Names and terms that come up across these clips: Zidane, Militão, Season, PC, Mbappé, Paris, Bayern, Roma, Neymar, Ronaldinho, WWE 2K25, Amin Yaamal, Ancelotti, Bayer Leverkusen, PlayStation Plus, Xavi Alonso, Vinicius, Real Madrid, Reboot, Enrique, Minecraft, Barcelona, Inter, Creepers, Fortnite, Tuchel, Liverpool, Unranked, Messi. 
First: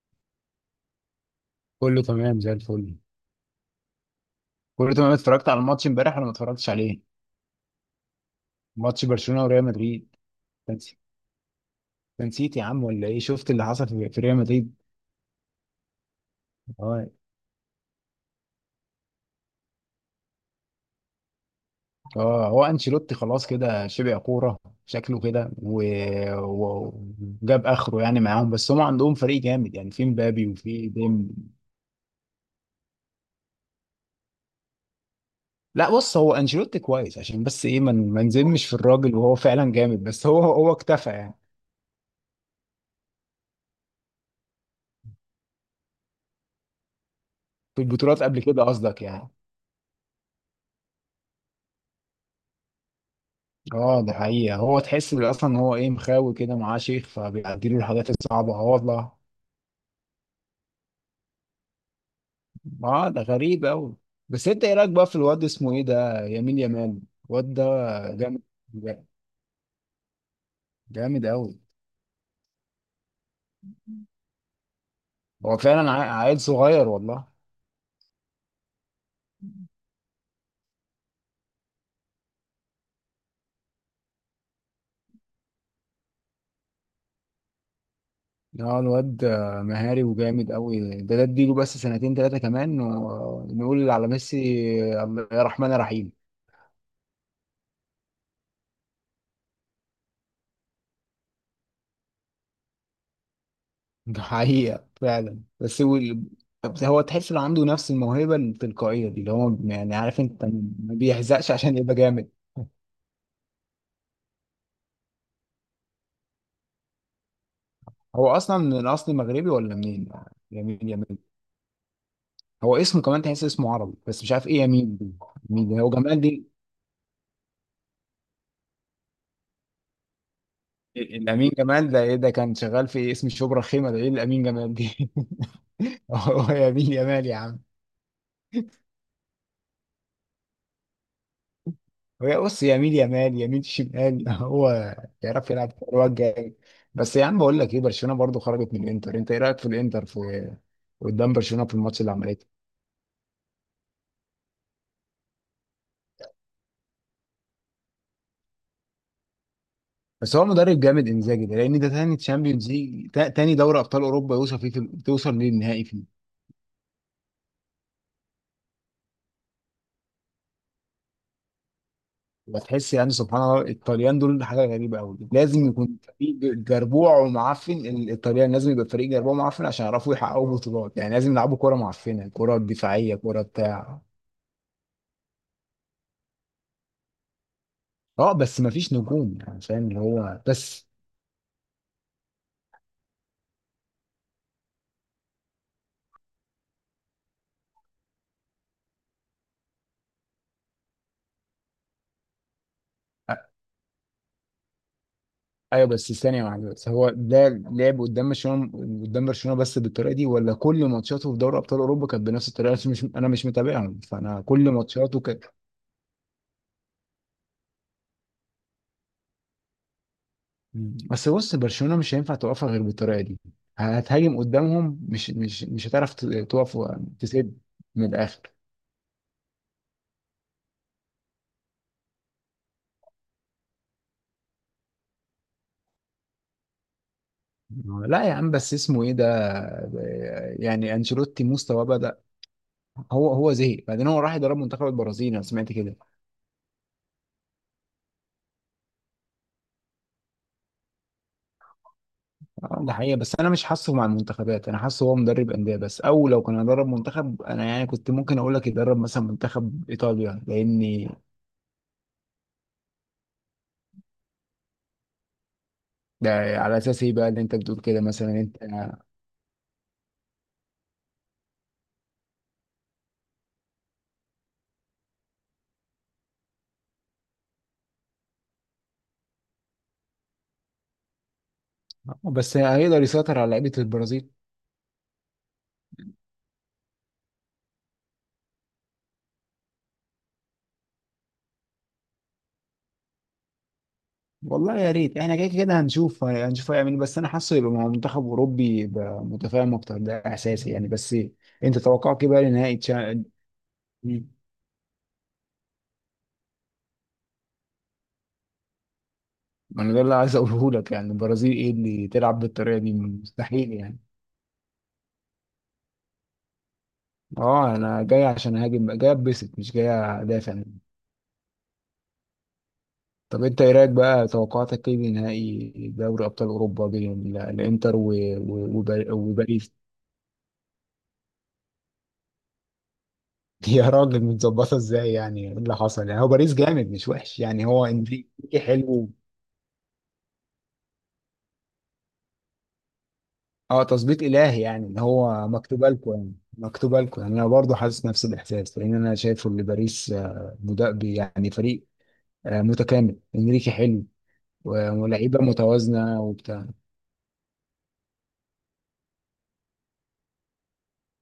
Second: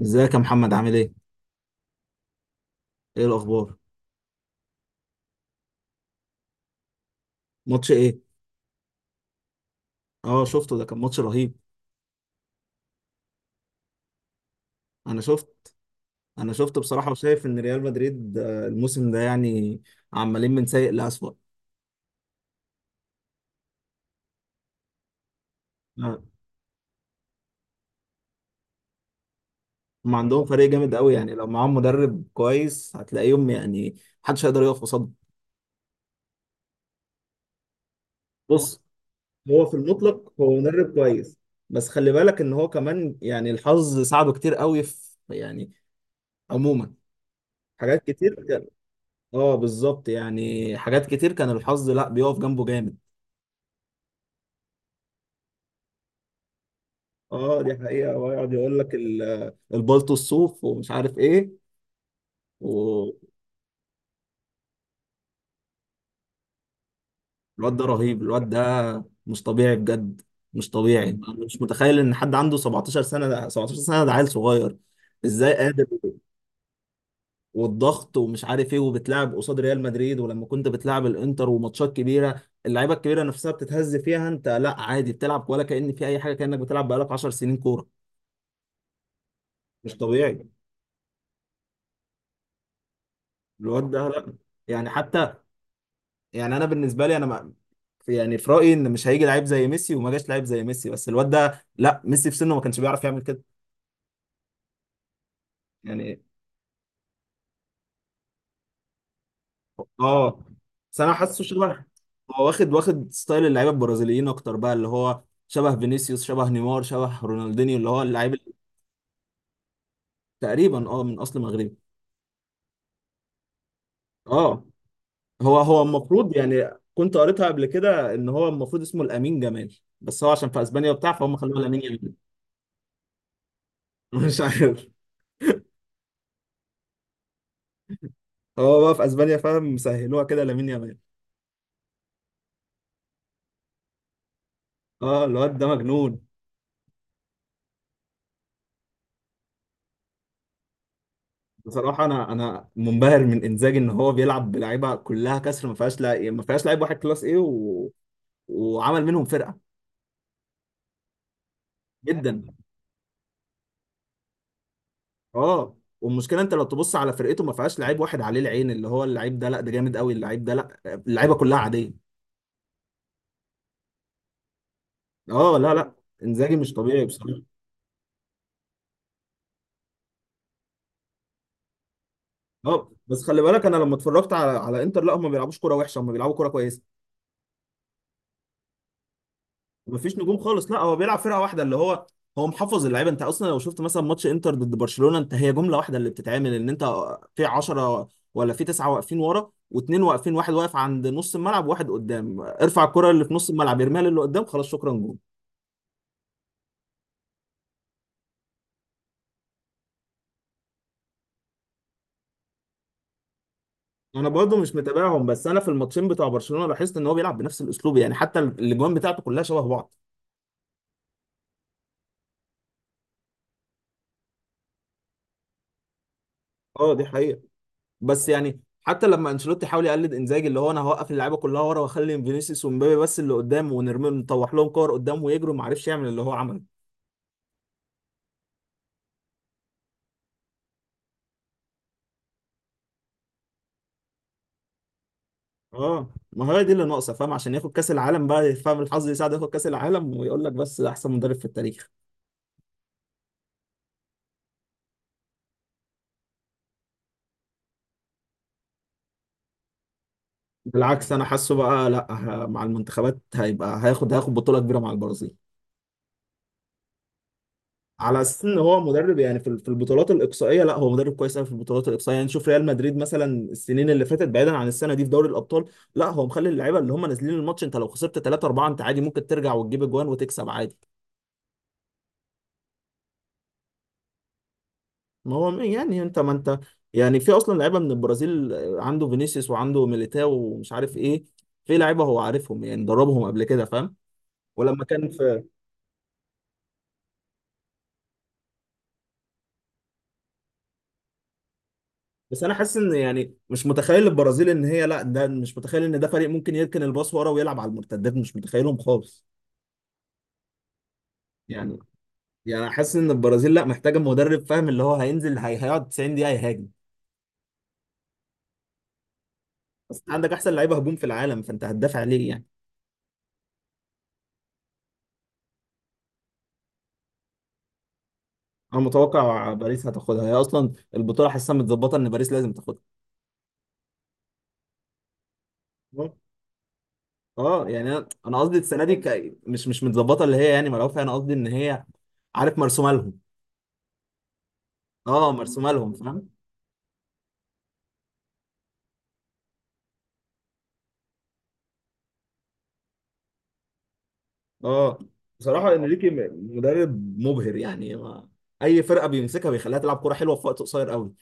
ازيك يا محمد؟ عامل ايه؟ كله تمام زي الفل. ايه الاخبار؟ كله تمام، اتفرجت على الماتش امبارح ولا ما اتفرجتش عليه؟ ماتش ايه؟ ماتش برشلونة وريال مدريد. اه، شفته. ده تنسي كان ماتش رهيب. تنسيت يا عم ولا ايه؟ شفت اللي حصل في ريال مدريد. انا شفت انا شفت اه. بصراحة، وشايف ان ريال مدريد الموسم ده يعني عمالين من سيء لأسوأ. اه، هو انشيلوتي خلاص كده شبع كورة. شكله كده آه، و- وجاب اخره يعني معاهم، بس هم عندهم فريق جامد يعني، في هم عندهم مبابي فريق وفي جامد قوي، ديم. يعني لو معاهم مدرب كويس هتلاقيهم يعني محدش هيقدر يقف قصادهم. لا بص، هو انشيلوتي كويس عشان بس ايه، ما نزمش في بص، الراجل وهو هو فعلا في جامد، بس المطلق هو هو هو مدرب اكتفى يعني. كويس، بس خلي بالك ان هو كمان يعني الحظ ساعده كتير قوي في، يعني، عموما، في حاجات البطولات كتير قبل كده كان. قصدك يعني؟ اه بالظبط، يعني حاجات كتير كان الحظ لا بيقف جنبه جامد. اه دي حقيقة. هو تحس اصلا ان هو ايه، مخاوي كده معاه شيخ، اه فبيعدي دي له الحاجات حقيقة، ويقعد الصعبة، اه يقول لك والله. البلطو الصوف ومش عارف ايه. اه والواد ده غريب اوي. بس انت ايه رايك بقى في الواد اسمه ايه ده، يمين يمان؟ الواد ده ده رهيب، جامد. الواد ده مش طبيعي بجد. مش طبيعي. جامد أنا اوي. مش متخيل ان حد عنده 17 سنة، ده 17 سنة ده عيل صغير. ازاي هو قادر؟ فعلا عيل صغير والله. والضغط ومش عارف ايه، وبتلعب قصاد ريال مدريد، ولما كنت بتلعب الانتر وماتشات كبيرة اللعيبة الكبيرة نفسها بتتهز فيها، انت لا عادي بتلعب ولا كأن في اي حاجة، كأنك بتلعب بقالك 10 سنين كورة. اه، الواد مش مهاري طبيعي وجامد اوي. ده اديله بس سنتين تلاتة كمان الواد ونقول ده، على لا. ميسي. يعني حتى، يا رحمن يا رحيم. يعني انا بالنسبه لي انا ما، يعني في رايي ان مش هيجي لعيب زي ميسي، وما جاش لعيب زي ميسي، بس الواد ده لا، ميسي في سنه ما كانش بيعرف يعمل كده ده حقيقة فعلا، بس هو يعني. بس هو تحس انه عنده نفس الموهبة التلقائية دي، اللي هو يعني، عارف، اه انت ما بس انا حاسه بيحزقش عشان شبه، يبقى جامد. هو واخد ستايل اللعيبه البرازيليين اكتر بقى، اللي هو شبه فينيسيوس، شبه نيمار، شبه رونالدينيو، اللي هو هو اللعيب اللي. اصلا من اصل مغربي ولا منين؟ تقريبا يمين اه من يمين. اصل مغربي. هو اسمه كمان تحس اسمه عربي، بس مش عارف ايه اه يمين دي. هو مين ده، هو هو جمال المفروض دي؟ يعني كنت قريتها قبل كده ان هو المفروض اسمه الامين جمال، بس هو عشان في اسبانيا وبتاع فهم الامين خلوه لامين جمال ده يامال. ايه، ده كان شغال في اسم شبرا خيمة؟ ده ايه مش الامين جمال عارف. دي؟ هو يمين يمال يا عم. هو بقى في اسبانيا فاهم مسهلوها كده لامين يامال. هي بص، يمين يمال، يمين شمال هو اه يعرف الواد ده يلعب كوره مجنون. جامد. بس يا عم، بقول لك ايه، برشلونه برضو خرجت من الانتر. انت ايه رايك في الانتر في قدام برشلونه في الماتش بصراحه اللي انا عملته؟ انا منبهر من انزاجي، ان هو بيلعب بلعيبه كلها كسر، ما فيهاش لا، ما فيهاش لعيب واحد كلاس ايه و... وعمل منهم فرقه. بس هو مدرب جامد انزاجي ده، لان ده تاني جدا. تشامبيونز ليج، تاني دوري ابطال اوروبا يوصل فيه في توصل اه للنهائي فيه. والمشكله انت لو تبص على فرقته ما فيهاش لعيب واحد عليه العين اللي هو اللعيب ده، لا ده جامد قوي اللعيب ده، لا اللعيبه كلها عاديه. وتحس يعني سبحان الله، الطليان دول حاجه غريبه قوي، اه لازم لا لا، يكون فريق انزاجي مش طبيعي جربوع بصراحه. ومعفن، الطليان لازم يبقى فريق جربوع ومعفن عشان يعرفوا يحققوا بطولات، يعني لازم يلعبوا كوره معفنه، كوره اه دفاعيه، بس خلي كوره بالك، انا لما بتاع. اتفرجت على انتر لا هم ما بيلعبوش كوره وحشه، هم بيلعبوا كوره كويسه. اه بس مفيش نجوم يعني، فاهم اللي ومفيش نجوم هو، خالص، لا بس. هو بيلعب فرقه واحده اللي هو، هو محفظ اللعيبه. انت اصلا لو شفت مثلا ماتش انتر ضد برشلونه، انت هي جمله واحده اللي بتتعمل ان انت في 10 ولا في 9 واقفين ورا، واثنين واقفين، واحد واقف عند نص الملعب وواحد قدام، ارفع الكره اللي في أ- نص الملعب يرميها للي قدام، خلاص شكرا جول. ايوه بس ثانية واحدة، بس هو ده لعب قدام برشلونة بس بالطريقة دي، ولا كل ماتشاته في دوري ابطال اوروبا كانت بنفس الطريقة؟ عشان مش انا مش متابعهم، انا فانا برضو كل مش ماتشاته متابعهم، كانت. بس انا في الماتشين بتوع برشلونه لاحظت ان هو بيلعب بنفس الاسلوب، يعني حتى الاجوان بتاعته كلها شبه بعض. بس بص، برشلونة مش هينفع توقفها غير بالطريقة دي. هتهاجم قدامهم، مش هتعرف تقف اه دي حقيقه. تسد من بس الاخر. يعني حتى لما انشيلوتي حاول يقلد انزاجي اللي هو انا هوقف اللعيبه كلها ورا واخلي فينيسيوس ومبابي بس اللي قدام، ونرمي نطوح لهم كور قدام ويجروا، ما عرفش يعمل اللي هو عمله. لا يا عم، بس اسمه ايه ده، يعني انشيلوتي مستواه بدأ. هو زهق بعدين، هو راح يدرب منتخب البرازيل، انا سمعت كده. اه ما هي دي اللي ناقصه فاهم، عشان ياخد كاس العالم بقى فاهم، الحظ يساعده ياخد كاس العالم ويقول لك بس ده احسن مدرب في التاريخ. ده حقيقة، بس أنا مش حاسه مع المنتخبات. أنا حاسه هو مدرب أندية بس، أو لو كان هيدرب منتخب، أنا يعني كنت ممكن أقول لك يدرب مثلا منتخب إيطاليا لأني. بالعكس انا حاسه بقى لا، مع المنتخبات هيبقى هياخد بطوله كبيره مع البرازيل. ده على أساس إيه بقى اللي أنت بتقول كده، على مثلا اساس ان أنت هو آه، مدرب يعني في البطولات الاقصائيه، لا هو مدرب كويس قوي في البطولات الاقصائيه. يعني شوف ريال مدريد مثلا، السنين اللي فاتت بعيدا عن السنه دي في دوري الابطال، لا هو مخلي اللعيبه اللي هم نازلين الماتش، انت لو خسرت 3 4 انت عادي ممكن ترجع وتجيب اجوان وتكسب عادي. بس هيقدر يسيطر على لعيبة البرازيل؟ ما هو يعني انت، ما انت يعني في اصلا لعيبه من البرازيل عنده فينيسيوس وعنده ميليتاو ومش عارف ايه، في لعيبه هو عارفهم يعني دربهم قبل كده فاهم. والله ولما يا كان ريت، إحنا في، كده كده هنشوف هيعمل إيه، بس أنا حاسه يبقى مع منتخب أوروبي يبقى متفاهم أكتر، ده إحساسي يعني، بس. أنت توقعك إيه بس بقى انا حاسس لنهائي ان يعني مش متخيل البرازيل ان هي لا، ده مش متخيل ان ده فريق ممكن يركن الباص ورا ويلعب على المرتدات، مش متخيلهم خالص ما أنا ده اللي عايز أقوله لك، يعني البرازيل إيه يعني. اللي تلعب يعني بالطريقة دي، حاسس ان البرازيل لا مستحيل محتاجه يعني. مدرب فاهم اللي هو هينزل هي هيقعد 90 دقيقه يهاجم. اه، انا جاي عشان اهاجم، جاي اتبسط، مش جاي بس عندك احسن ادافع. لعيبه هجوم في العالم، فانت هتدافع ليه يعني؟ طب انت ايه رايك بقى، توقعاتك ايه لنهائي دوري ابطال اوروبا بين الانتر انا متوقع وباريس؟ باريس هتاخدها، هي اصلا البطوله حاسسها متظبطه ان باريس لازم تاخدها. يا راجل، متظبطه ازاي يعني، ايه اللي حصل اه يعني؟ هو باريس جامد، مش وحش يعني، هو يعني انا قصدي انريكي السنه دي حلو. ك... مش مش متظبطه اللي هي يعني ملعوبه فيها، انا قصدي ان هي، عارف، مرسومه لهم. اه، تظبيط الهي يعني، ان اه هو مرسومه مكتوبه لهم لكم، فاهم. يعني مكتوبه لكم. يعني انا برضه حاسس نفس الاحساس، لان انا شايفه ان باريس يعني فريق متكامل، انريكي حلو اه ولاعيبه بصراحه انريكي متوازنه وبتاع. مدرب مبهر يعني، ما اي فرقه بيمسكها بيخليها تلعب كوره حلوه في وقت قصير قوي.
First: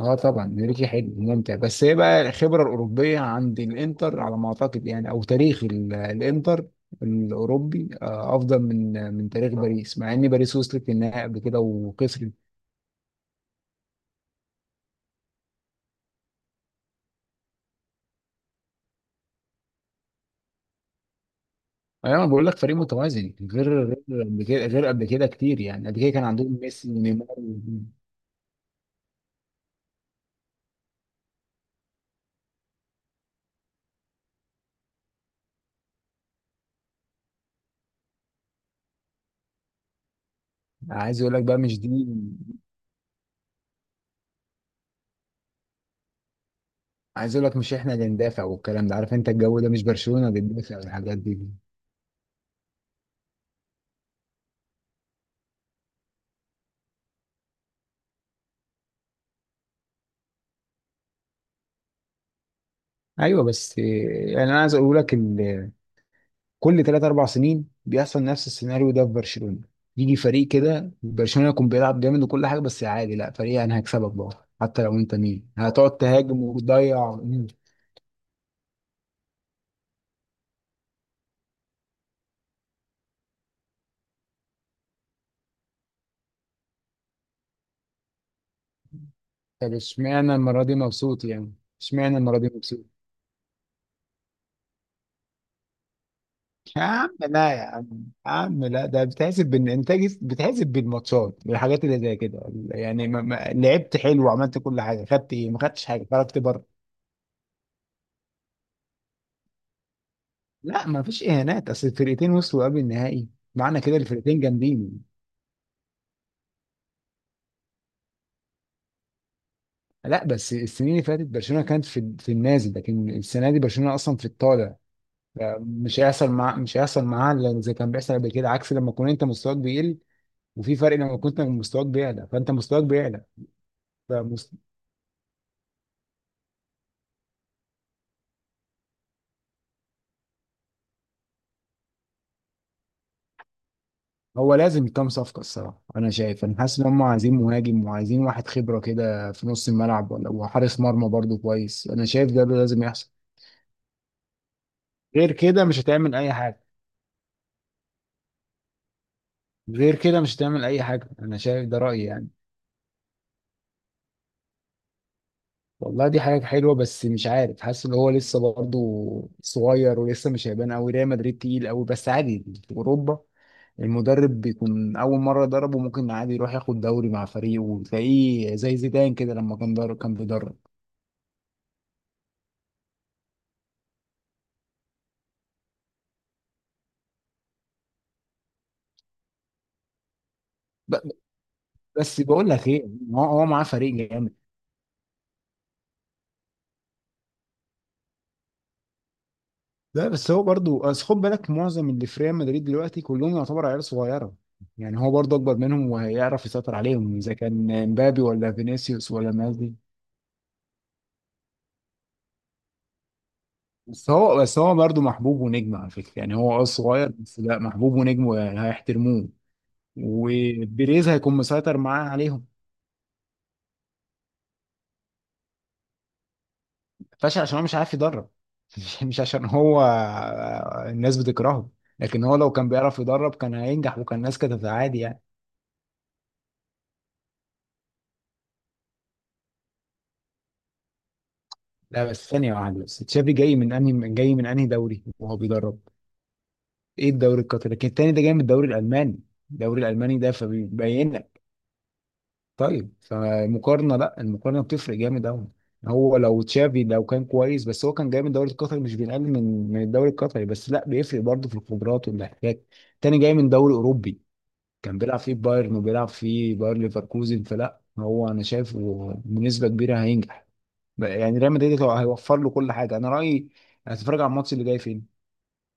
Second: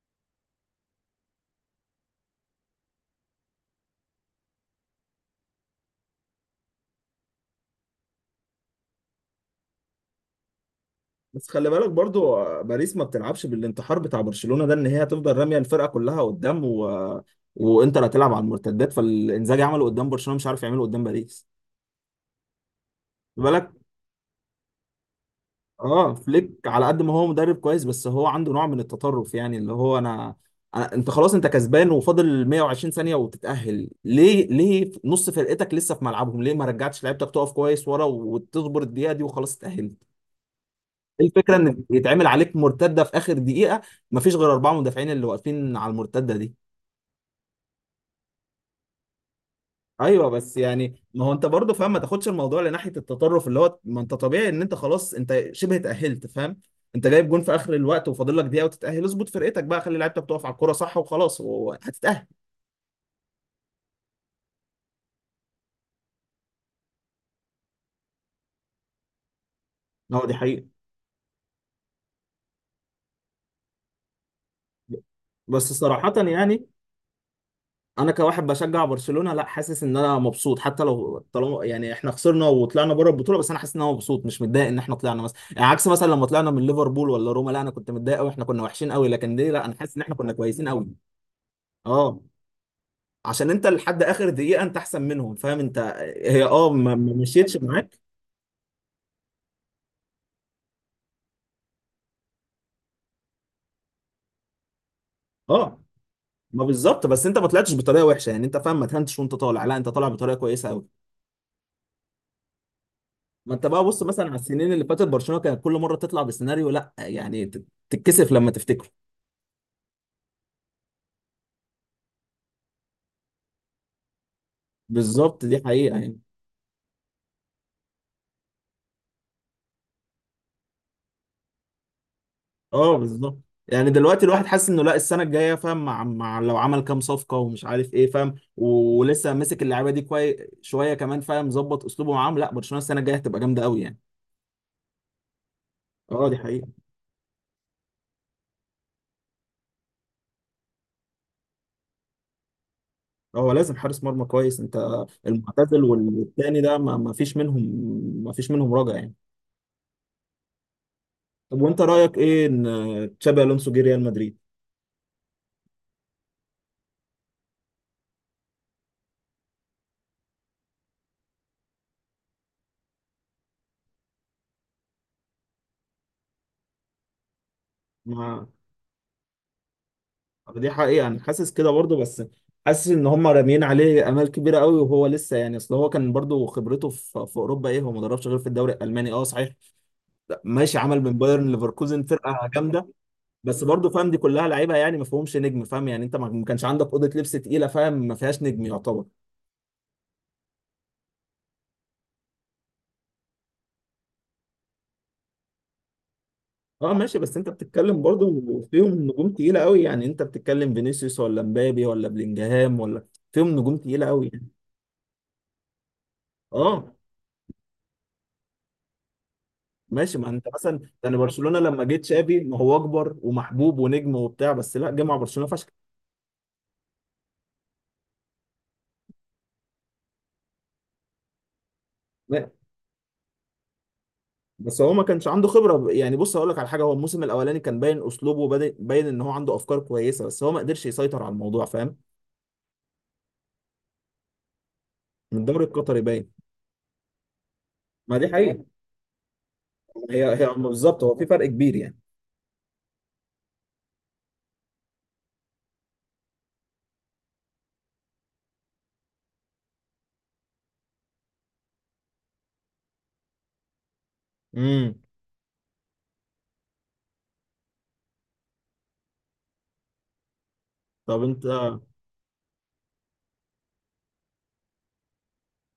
اه طبعا انريكي حلو ممتع، بس هي بقى الخبره الاوروبيه عند الانتر على ما اعتقد يعني، او تاريخ الانتر الاوروبي افضل من تاريخ باريس، مع ان باريس وصلت للنهائي قبل بس كده خلي بالك وخسرت. برضو باريس ما بتلعبش بالانتحار بتاع برشلونه ده، ان هي هتفضل راميه الفرقه كلها قدام و... وانتر هتلعب على المرتدات، فالانزاجي عمله قدام برشلونه مش عارف يعمله قدام باريس. انا بقول لك فريق متوازن، بالك. غير قبل كده، غير قبل كده كتير، يعني قبل كده اه كان فليك عندهم على ميسي قد ما هو ونيمار مدرب كويس، بس هو عنده نوع من التطرف، يعني اللي هو أنا انت خلاص انت كسبان، وفاضل 120 ثانية وتتأهل، ليه ليه نص فرقتك لسه في ملعبهم؟ ليه ما رجعتش لعيبتك تقف كويس ورا وتصبر الدقيقة دي وخلاص اتأهلت. عايز إيه اقول لك الفكرة بقى، مش ان دي. يتعمل عليك مرتدة في اخر دقيقة؟ مفيش غير اربعة مدافعين اللي واقفين على المرتدة دي. عايز اقول لك، مش احنا اللي ندافع والكلام ده، عارف انت الجو ده، مش برشلونه ايوه اللي بس بتدافع يعني والحاجات ما هو دي. انت برضه فاهم، ما تاخدش الموضوع لناحيه التطرف اللي هو، ما انت طبيعي ان انت خلاص انت شبه اتاهلت فاهم، انت جايب جون في اخر الوقت وفاضل لك دقيقه وتتاهل، اظبط فرقتك بقى، خلي لعيبتك تقف على الكوره صح وخلاص وهتتاهل. ايوه بس، يعني انا عايز اقول لك، كل ثلاث اربع سنين بيحصل نفس السيناريو ده في برشلونه. يجي هو دي فريق حقيقه، كده برشلونه يكون بيلعب جامد وكل حاجه، بس عادي، لا فريق انا هكسبك بقى حتى لو انت مين، بس هتقعد صراحه تهاجم يعني، وتضيع. انا كواحد بشجع برشلونه لا حاسس ان انا مبسوط، حتى لو طالما يعني احنا خسرنا وطلعنا بره البطوله، بس انا حاسس ان انا مبسوط مش متضايق ان احنا طلعنا مثلا، يعني عكس مثلا لما طلعنا من ليفربول ولا روما لا انا كنت متضايق قوي، احنا كنا وحشين قوي، لكن دي لا طب انا حاسس ان احنا كنا اشمعنى المره كويسين دي قوي. مبسوط يعني؟ اشمعنى اه، المره دي مبسوط؟ عشان انت لحد اخر دقيقه انت احسن منهم فاهم انت. هي اه يا ما عم ما لا، مشيتش يا عم. معاك. يا عم لا، ده بتحسب بالانتاج، بتحسب بالماتشات، بالحاجات اللي زي كده، يعني ما لعبت حلو وعملت كل حاجه، خدت ايه؟ ما اه خدتش حاجه، خرجت بره. ما بالظبط، بس انت ما طلعتش بطريقه وحشه يعني انت فاهم، ما تهنتش وانت طالع لا، انت طالع بطريقه كويسه قوي. لا ما فيش اهانات، اصل الفرقتين وصلوا قبل النهائي، ما انت معنى بقى كده بص مثلا على الفرقتين السنين اللي فاتت جامدين. برشلونه كانت كل مره تطلع بسيناريو، لا يعني تتكسف لما تفتكره. لا بس السنين اللي فاتت برشلونه كانت في النازل، لكن السنه دي برشلونه اصلا في الطالع. بالظبط دي حقيقه يعني. مش هيحصل معاها إلا زي كان بيحصل قبل كده، عكس لما تكون انت مستواك بيقل. وفي فرق، لما كنت مستواك بيعلى، فانت مستواك اه بيعلى. بالظبط. يعني دلوقتي الواحد فمست... حاسس انه لا السنه الجايه فاهم مع لو عمل كام صفقه ومش عارف ايه فاهم، ولسه ماسك اللعيبه دي كويس شويه كمان فاهم، ظبط اسلوبه معاهم، لا برشلونه السنه الجايه هتبقى جامده قوي يعني. هو لازم كام صفقه الصراحه. انا اه دي شايف، انا حقيقه. حاسس ان هم عايزين مهاجم، وعايزين واحد خبره كده في نص الملعب، ولا وحارس مرمى برضو كويس، انا شايف ده لازم يحصل. هو لازم حارس مرمى كويس، انت غير كده مش المعتزل هتعمل اي والتاني حاجه. ده ما فيش منهم، ما فيش منهم رجع يعني. غير كده مش هتعمل اي حاجه، انا طب شايف ده وانت رايي رايك يعني. ايه ان تشابي الونسو جه ريال مدريد؟ والله دي حاجة حلوة، بس مش عارف، حاسس ان هو لسه برضه صغير، ولسه مش هيبان قوي، ريال مدريد تقيل قوي، بس عادي في اوروبا المدرب بيكون اول مرة يدربه، ممكن عادي يروح ياخد دوري مع فريقه، ما وتلاقيه زي زيدان كده لما كان درب، كان بيدرب. طب دي حقيقه انا حاسس كده برضه، بس حاسس ان هم راميين عليه امال كبيره قوي وهو لسه يعني، اصل هو كان برضه خبرته في اوروبا ايه، هو ما دربش غير في الدوري الالماني. اه صحيح ماشي، ب- عمل من بايرن ليفركوزن بس بقول فرقه لك جامده. ايه، هو بس معاه برضه فريق فاهم دي جامد. كلها لعيبه يعني ما فيهمش نجم فاهم، يعني انت ما كانش عندك اوضه لبس تقيله فاهم، ما فيهاش نجم يعتبر. لا بس هو برضه أصل، خد بالك معظم اللي في ريال مدريد دلوقتي كلهم يعتبر عيال صغيرة، يعني هو برضه اكبر منهم وهيعرف يسيطر اه عليهم، ماشي، اذا بس انت كان بتتكلم مبابي ولا برضو فيهم فينيسيوس ولا نجوم الناس تقيلة دي. قوي يعني، انت بتتكلم فينيسيوس ولا مبابي ولا بلينجهام ولا، فيهم نجوم تقيلة بس قوي هو يعني. بس هو برضه محبوب ونجم على فكرة، يعني هو اه اه صغير، بس لا، محبوب ونجم وهيحترموه. ماشي، ما انت مثلا وبيريز يعني هيكون برشلونة مسيطر لما جه معاه تشافي عليهم. ما هو اكبر ومحبوب ونجم وبتاع، بس لا جه مع برشلونة فشخ. فاشل عشان هو مش عارف يدرب مش عشان هو الناس بتكرهه، لكن هو لا، لو كان بيعرف يدرب، كان هينجح وكان الناس كانت بس هو عادي ما يعني. كانش عنده خبرة يعني، بص هقول لك على حاجة، هو الموسم الاولاني كان باين اسلوبه، وباين باين ان هو عنده افكار كويسة، بس هو ما قدرش يسيطر على الموضوع فاهم. لا بس ثانية واحدة، بس تشافي جاي من انهي دوري وهو من الدوري بيدرب؟ القطري باين. ايه الدوري القطري؟ لكن التاني ما ده دي جاي من حقيقة. الدوري الألماني. الدوري الألماني ده هي بالظبط، هو فبيبين. في فرق كبير يعني. طيب فمقارنة، لا، المقارنة بتفرق جامد قوي. هو لو تشافي لو كان كويس، بس هو كان جاي من الدوري القطري، مش بينقل من الدوري القطري بس، لا بيفرق برضه في الخبرات والاحتكاك. تاني جاي من دوري اوروبي، امم. كان بيلعب فيه بايرن وبيلعب فيه باير ليفركوزن، فلا هو انا شايفه بنسبة كبيرة هينجح، طب يعني انت، ريال مدريد هيوفر له كل حاجة، انا رأيي. هتتفرج على الماتش اللي جاي فين؟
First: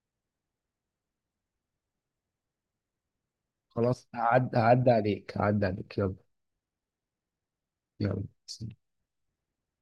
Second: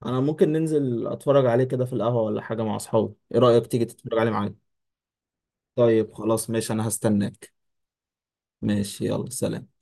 انا ممكن ننزل اتفرج عليه كده في القهوة ولا حاجة مع اصحابي، ايه رأيك تيجي خلاص، تتفرج عليه معايا؟ هعدي عليك، هعدي عليك، طيب يلا. خلاص ماشي، انا هستناك. يلا. ماشي، يلا سلام.